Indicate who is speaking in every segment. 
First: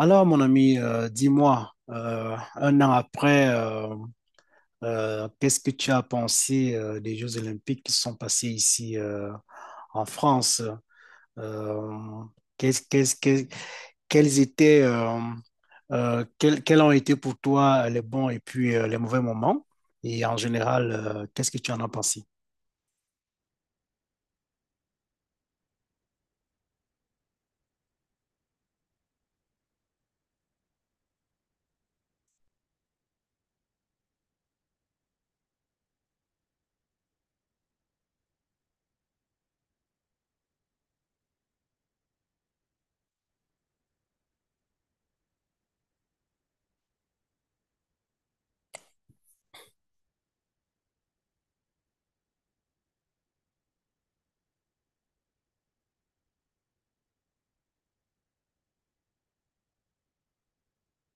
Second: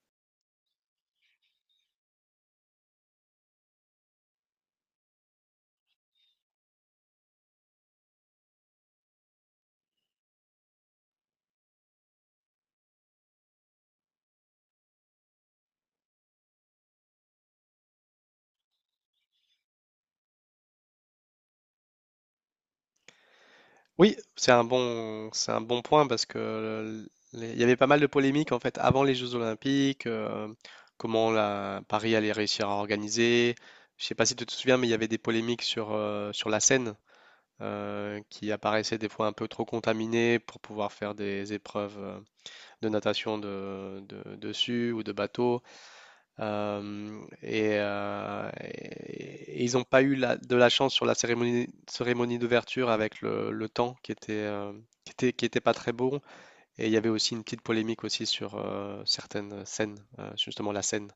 Speaker 1: Alors, mon ami, dis-moi, un an après, qu'est-ce que tu as pensé des Jeux Olympiques qui sont passés ici en France? Euh, qu'est-ce- qu'est-ce- qu'est- quels étaient, quels ont été pour toi les bons et puis les mauvais moments? Et en général, qu'est-ce que tu en as pensé?
Speaker 2: Oui, c'est un bon point parce que les- il y avait pas mal de polémiques en fait avant les Jeux Olympiques, comment la Paris allait réussir à organiser. Je sais pas si tu te souviens, mais il y avait des polémiques sur, sur la Seine qui apparaissait des fois un peu trop contaminée pour pouvoir faire des épreuves de natation de, dessus ou de bateau. Et ils n'ont pas eu de la chance sur la cérémonie, cérémonie d'ouverture avec le temps qui était, qui était, qui était pas très bon. Et il y avait aussi une petite polémique aussi sur certaines scènes, justement la scène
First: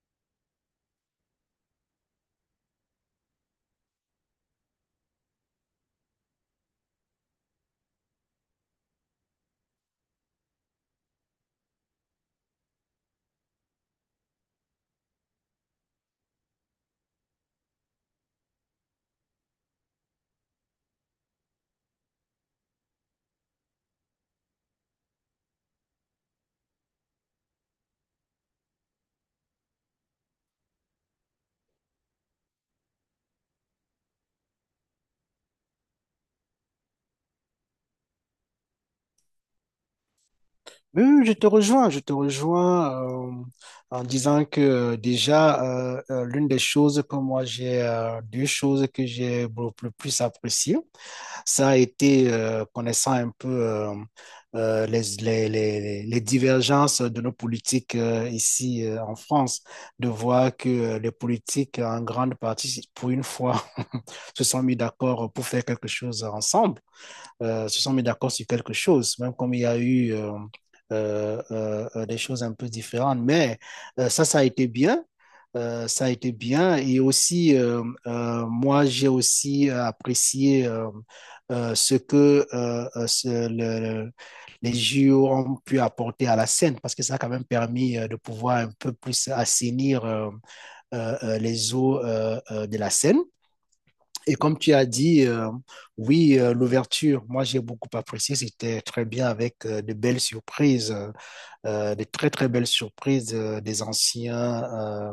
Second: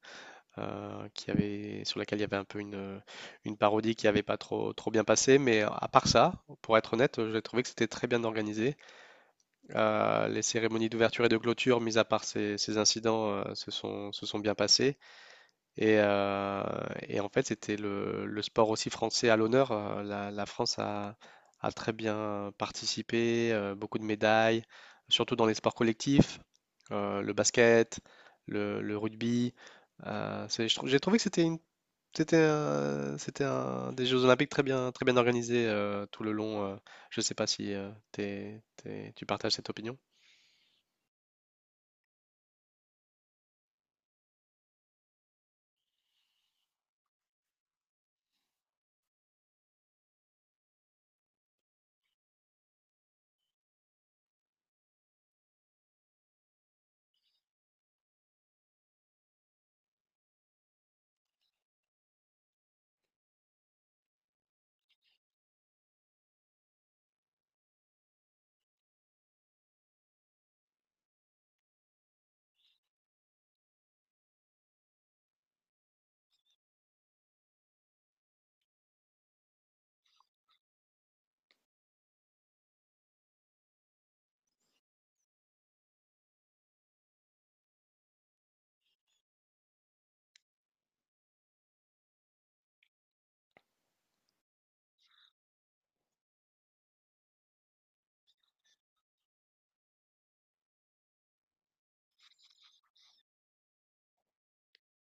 Speaker 2: qui avait, sur laquelle il y avait un peu une parodie qui n'avait pas trop, trop bien passé. Mais à part ça, pour être honnête, j'ai trouvé que c'était très bien organisé. Les cérémonies d'ouverture et de clôture, mis à part ces, ces incidents, se sont bien passées. Et, euh, et en fait, c'était le sport aussi français à l'honneur. La France a, a très bien participé, beaucoup de médailles, surtout dans les sports collectifs, le basket, le rugby. J'ai trouvé que c'était des Jeux Olympiques très bien organisés tout le long. Je ne sais pas si tu partages cette opinion.
Speaker 1: Oui, oui, je te rejoins en disant que déjà, l'une des choses que moi j'ai, deux choses que j'ai beaucoup le plus appréciées, ça a été connaissant un peu les divergences de nos politiques ici en France, de voir que les politiques en grande partie, pour une fois, se sont mis d'accord pour faire quelque chose ensemble se sont mis d'accord sur quelque chose, même comme il y a eu des choses un peu différentes. Mais ça, ça a été bien. Ça a été bien. Et aussi, moi, j'ai aussi apprécié ce que les JO ont pu apporter à la scène, parce que ça a quand même permis de pouvoir un peu plus assainir les eaux de la scène. Et comme tu as dit, oui, l'ouverture, moi j'ai beaucoup apprécié, c'était très bien avec de belles surprises, de très très belles surprises euh,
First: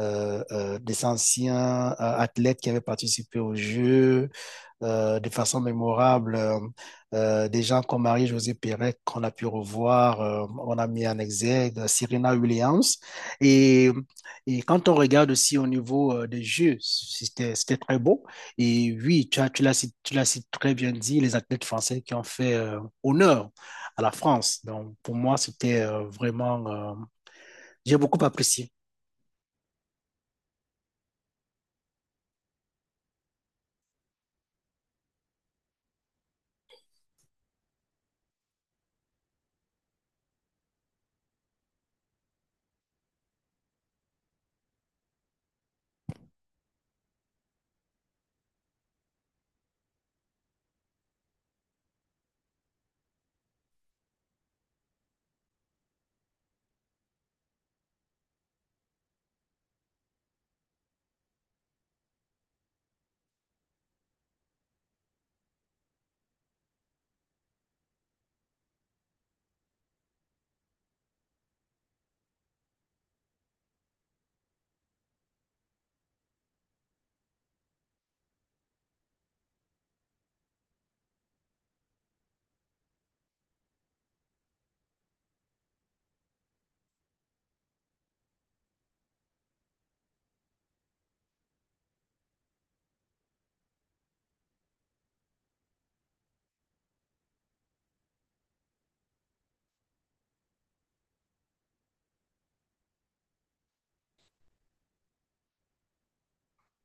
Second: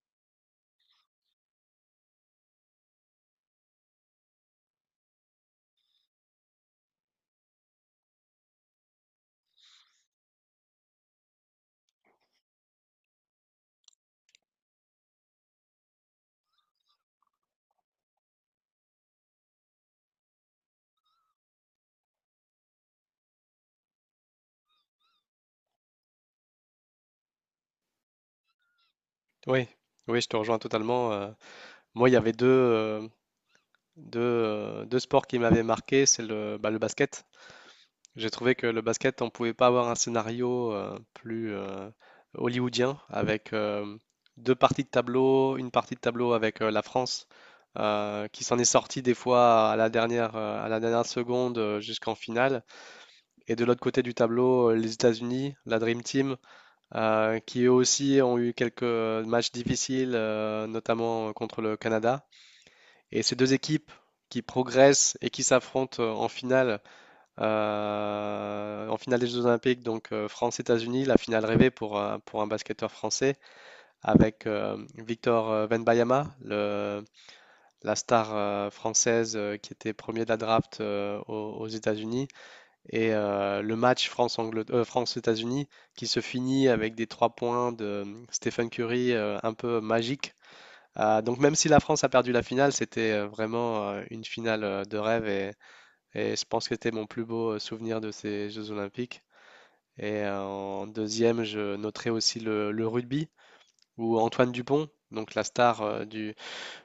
Speaker 1: euh, euh, des anciens athlètes qui avaient participé au jeu, de façon mémorable. Des gens comme Marie-Josée Pérec qu'on a pu revoir, on a mis en exergue Serena Williams. Et, et quand on regarde aussi au niveau des jeux, c'était très beau. Et oui, tu as, tu l'as cit- très bien dit, les athlètes français qui ont fait honneur à la France. Donc pour moi, c'était vraiment... j'ai beaucoup apprécié.
Speaker 2: Oui, oui, je te rejoins totalement. Moi, il y avait deux, deux sports qui m'avaient marqué, c'est le, bah, le basket. J'ai trouvé que le basket, on pouvait pas avoir un scénario plus hollywoodien avec deux parties de tableau, une partie de tableau avec la France qui s'en est sortie des fois à la dernière seconde jusqu'en finale. Et de l'autre côté du tableau, les États-Unis, la Dream Team, qui eux aussi ont eu quelques matchs difficiles, notamment contre le Canada. Et ces 2 équipes qui progressent et qui s'affrontent, en finale des Jeux olympiques, donc France-États-Unis, la finale rêvée pour un basketteur français avec, Victor, Wembanyama, le la star, française, qui était premier de la draft, aux aux États-Unis et le match France-Anglet France-États-Unis qui se finit avec des 3 points de, Stephen Curry, un peu magiques donc même si la France a perdu la finale, c'était vraiment une finale de rêve et je pense que c'était mon plus beau souvenir de ces Jeux Olympiques. Et en deuxième, je noterai aussi le rugby où Antoine Dupont, donc la star euh, du,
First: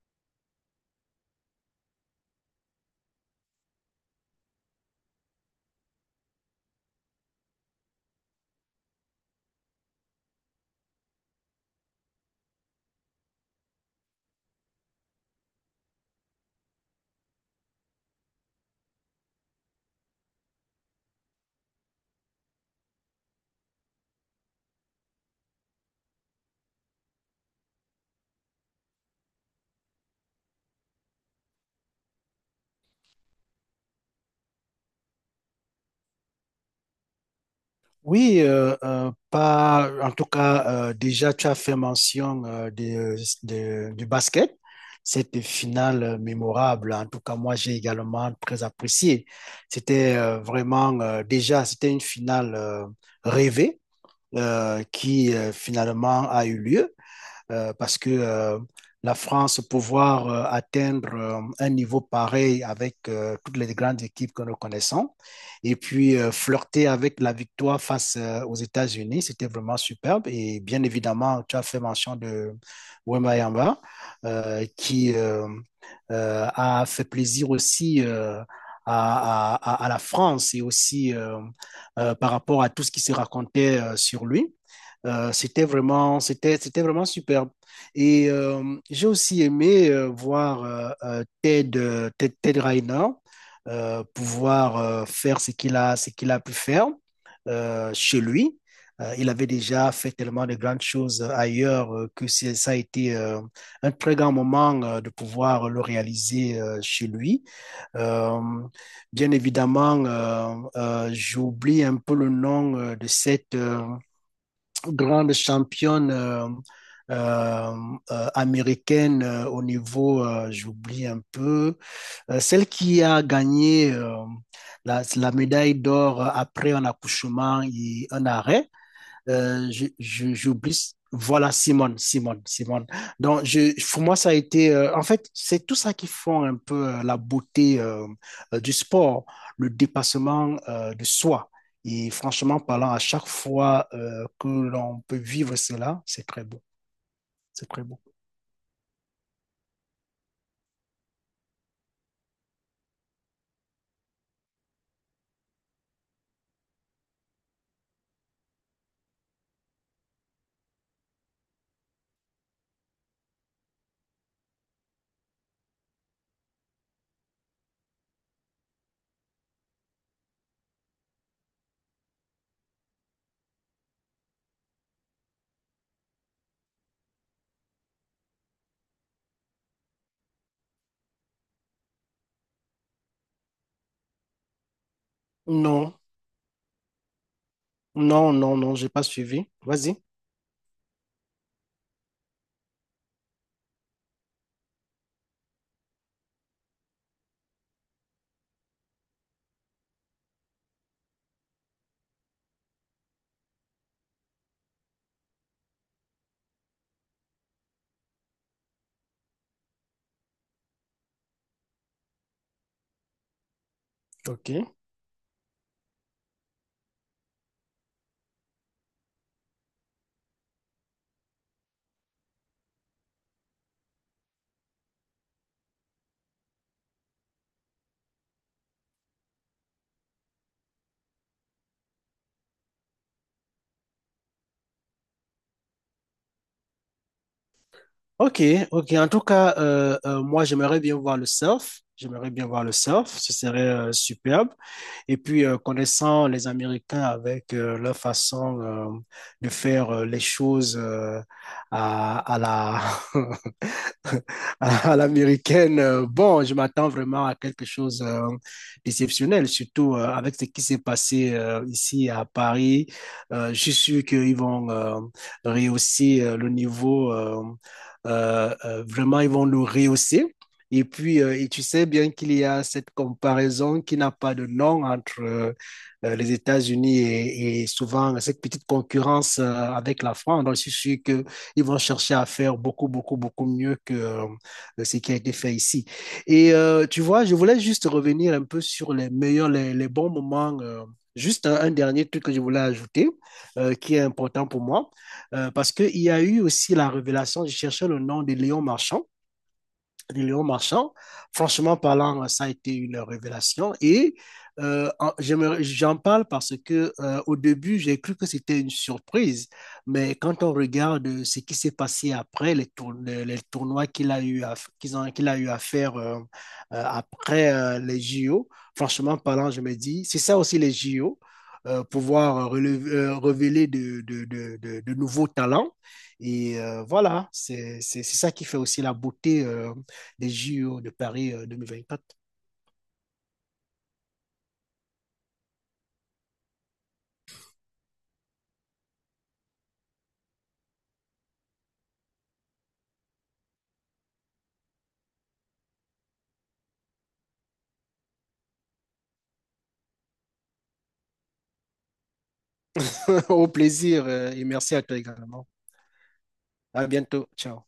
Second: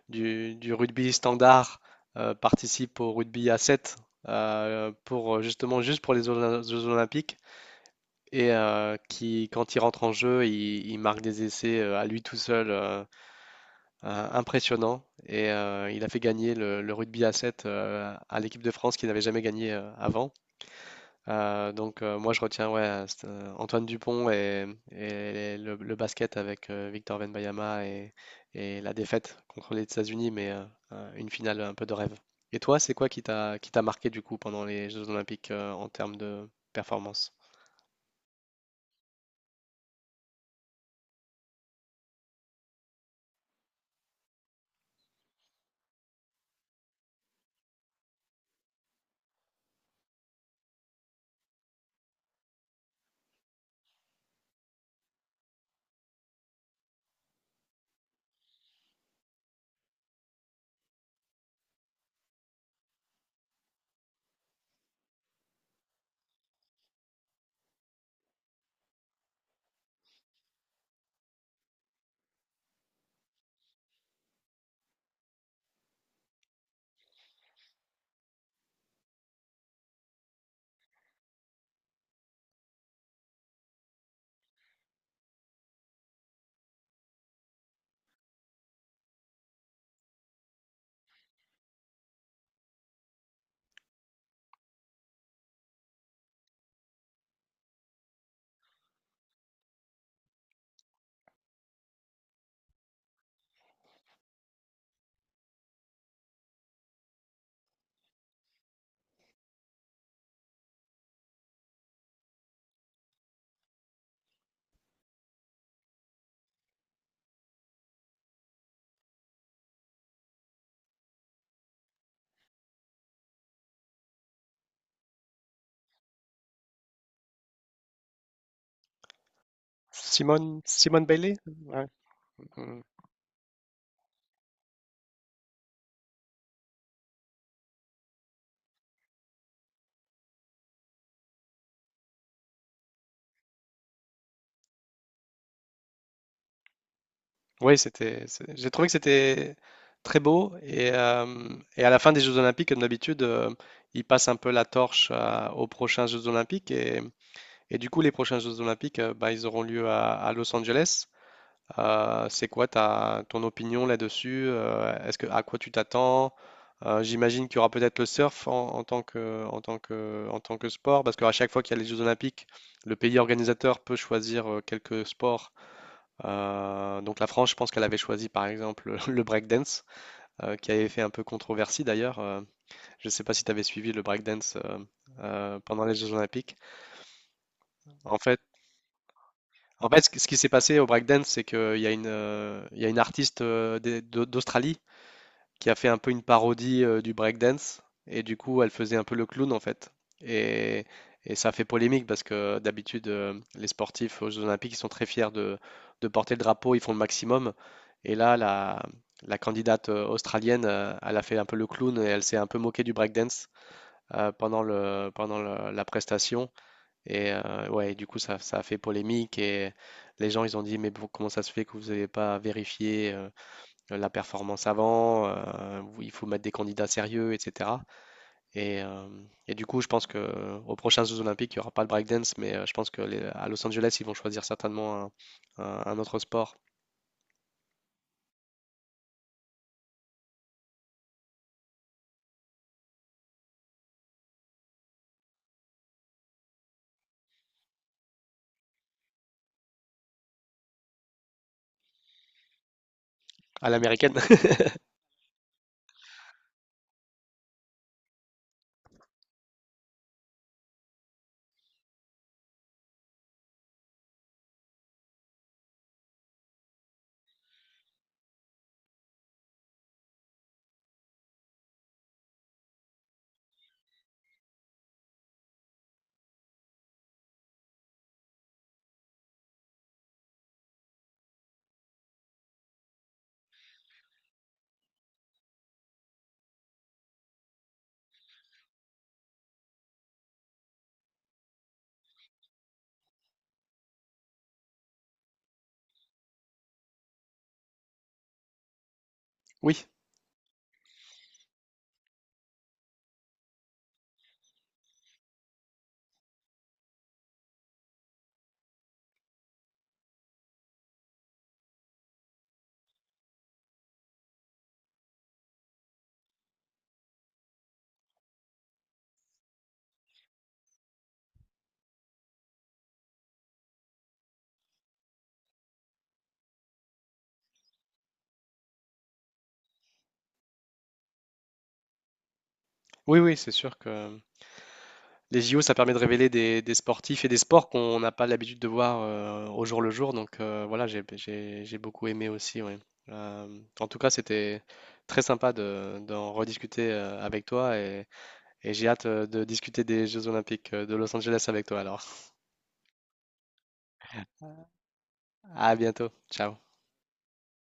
Speaker 2: du, du rugby standard, participe au rugby à 7 pour justement juste pour les Jeux Olympiques et qui quand il rentre en jeu, il marque des essais à lui tout seul. Impressionnant, et il a fait gagner le rugby à 7 à l'équipe de France qui n'avait jamais gagné avant. Moi je retiens ouais, c'est, Antoine Dupont et le basket avec Victor Wembanyama et la défaite contre les États-Unis, mais une finale un peu de rêve. Et toi, c'est quoi qui t'a marqué du coup pendant les Jeux Olympiques en termes de performance?
Speaker 1: Oui, pas, En tout cas, déjà, tu as fait mention du basket, cette finale mémorable. En tout cas, moi, j'ai également très apprécié. C'était vraiment, déjà, c'était une finale rêvée qui finalement a eu lieu parce que la France pouvoir atteindre un niveau pareil avec toutes les grandes équipes que nous connaissons et puis flirter avec la victoire face aux États-Unis, c'était vraiment superbe. Et bien évidemment, tu as fait mention de Wemba qui a fait plaisir aussi. À, la France et aussi par rapport à tout ce qui se racontait sur lui. C'était vraiment, c'était vraiment superbe. Et j'ai aussi aimé voir Ted, Ted Rainer pouvoir faire ce qu'il a pu faire chez lui. Il avait déjà fait tellement de grandes choses ailleurs que ça a été un très grand moment de pouvoir le réaliser chez lui. Euh, bien évidemment, j'oublie un peu le nom de cette, grande championne euh, américaine au niveau, j'oublie un peu, celle qui a gagné la, la médaille d'or après un accouchement et un arrêt
Speaker 2: Simone,
Speaker 1: j'oublie.
Speaker 2: Simone Bailey?
Speaker 1: Voilà, Simone. Donc, je, pour moi, ça a été, en fait, c'est tout ça qui font un peu la beauté du sport, le dépassement de soi. Et franchement parlant, à chaque fois que l'on peut vivre cela, c'est très beau, c'est
Speaker 2: Oui,
Speaker 1: très beau.
Speaker 2: c'était, j'ai trouvé que c'était très beau. Et à la fin des Jeux Olympiques, comme d'habitude, ils passent un peu la torche aux prochains Jeux Olympiques. Et du coup, les prochains Jeux Olympiques, bah, ils auront lieu à Los Angeles. C'est quoi ta, ton opinion là-dessus? Est-ce que, à quoi tu t'attends? J'imagine qu'il y aura peut-être le surf en, en tant que sport, parce qu'à chaque fois qu'il y a les Jeux Olympiques, le pays organisateur peut choisir quelques sports donc la France, je pense qu'elle avait choisi par exemple le breakdance, qui avait fait un peu controversie d'ailleurs. Je ne sais pas si tu avais suivi le breakdance pendant les
Speaker 1: Non,
Speaker 2: Jeux Olympiques. En
Speaker 1: non,
Speaker 2: fait,
Speaker 1: non, non, j'ai pas suivi.
Speaker 2: en
Speaker 1: Vas-y.
Speaker 2: fait, ce qui s'est passé au breakdance, c'est qu'il y a il y a une artiste euh, d'Australie qui a fait un peu une parodie du breakdance. Et du coup, elle faisait un peu le clown en fait. Et, et ça a fait polémique parce que d'habitude, les sportifs aux Jeux Olympiques, ils sont très fiers de porter le drapeau, ils font le maximum. Et là, la candidate australienne, elle a fait un peu le clown et elle s'est un peu moquée du breakdance
Speaker 1: Ok.
Speaker 2: pendant le, la prestation. Ouais, du coup, ça a fait polémique et les gens, ils ont dit, mais bon, comment ça se fait que vous n'avez pas vérifié la performance avant, où il faut mettre des candidats sérieux, etc. Et, euh, et du coup, je pense que aux prochains Jeux Olympiques, il n'y aura pas le breakdance, mais je pense que à Los Angeles, ils vont choisir certainement un, un autre sport
Speaker 1: Ok, ok. En tout cas, moi, j'aimerais bien voir le surf. J'aimerais bien voir le surf. Ce serait superbe. Et puis, connaissant les Américains avec leur façon de faire les choses à la
Speaker 2: à l'américaine.
Speaker 1: à l'américaine. Bon, je m'attends vraiment à quelque chose d'exceptionnel, surtout avec ce qui s'est passé ici à Paris. Je suis sûr qu'ils vont rehausser le niveau, vraiment, ils vont le rehausser. Et puis, et tu sais bien qu'il y a cette comparaison qui n'a pas de nom entre les États-Unis et souvent cette petite concurrence avec la France. Donc, je suis sûr que ils vont chercher à faire beaucoup, beaucoup, beaucoup mieux que ce qui a été fait ici. Et tu vois, je voulais juste revenir un peu sur les meilleurs, les bons moments. Juste un dernier truc que je voulais ajouter, qui est important pour moi, parce qu'il y a eu aussi la révélation, je cherchais le nom de Léon Marchand,
Speaker 2: Oui,
Speaker 1: de Léon Marchand. Franchement parlant, ça a été une révélation et euh, j'en parle parce que au début, j'ai cru que c'était une surprise, mais quand on regarde ce qui s'est passé après tournois qu'il a eu à faire après les JO, franchement parlant, je me dis, c'est ça aussi les JO. Révéler de, de nouveaux talents. Et voilà, c'est ça qui fait aussi la beauté des JO de Paris 2024.
Speaker 2: oui, oui, c'est sûr que les JO, ça permet de révéler des sportifs et des sports qu'on n'a pas l'habitude de voir au jour le jour. Voilà, j'ai, j'ai beaucoup aimé aussi. Ouais. En tout cas, c'était très sympa de, d'en rediscuter avec toi et j'ai hâte de discuter des Jeux Olympiques de Los Angeles avec toi alors.
Speaker 1: Au plaisir et merci à toi également.
Speaker 2: À bientôt. Ciao.
Speaker 1: À bientôt. Ciao.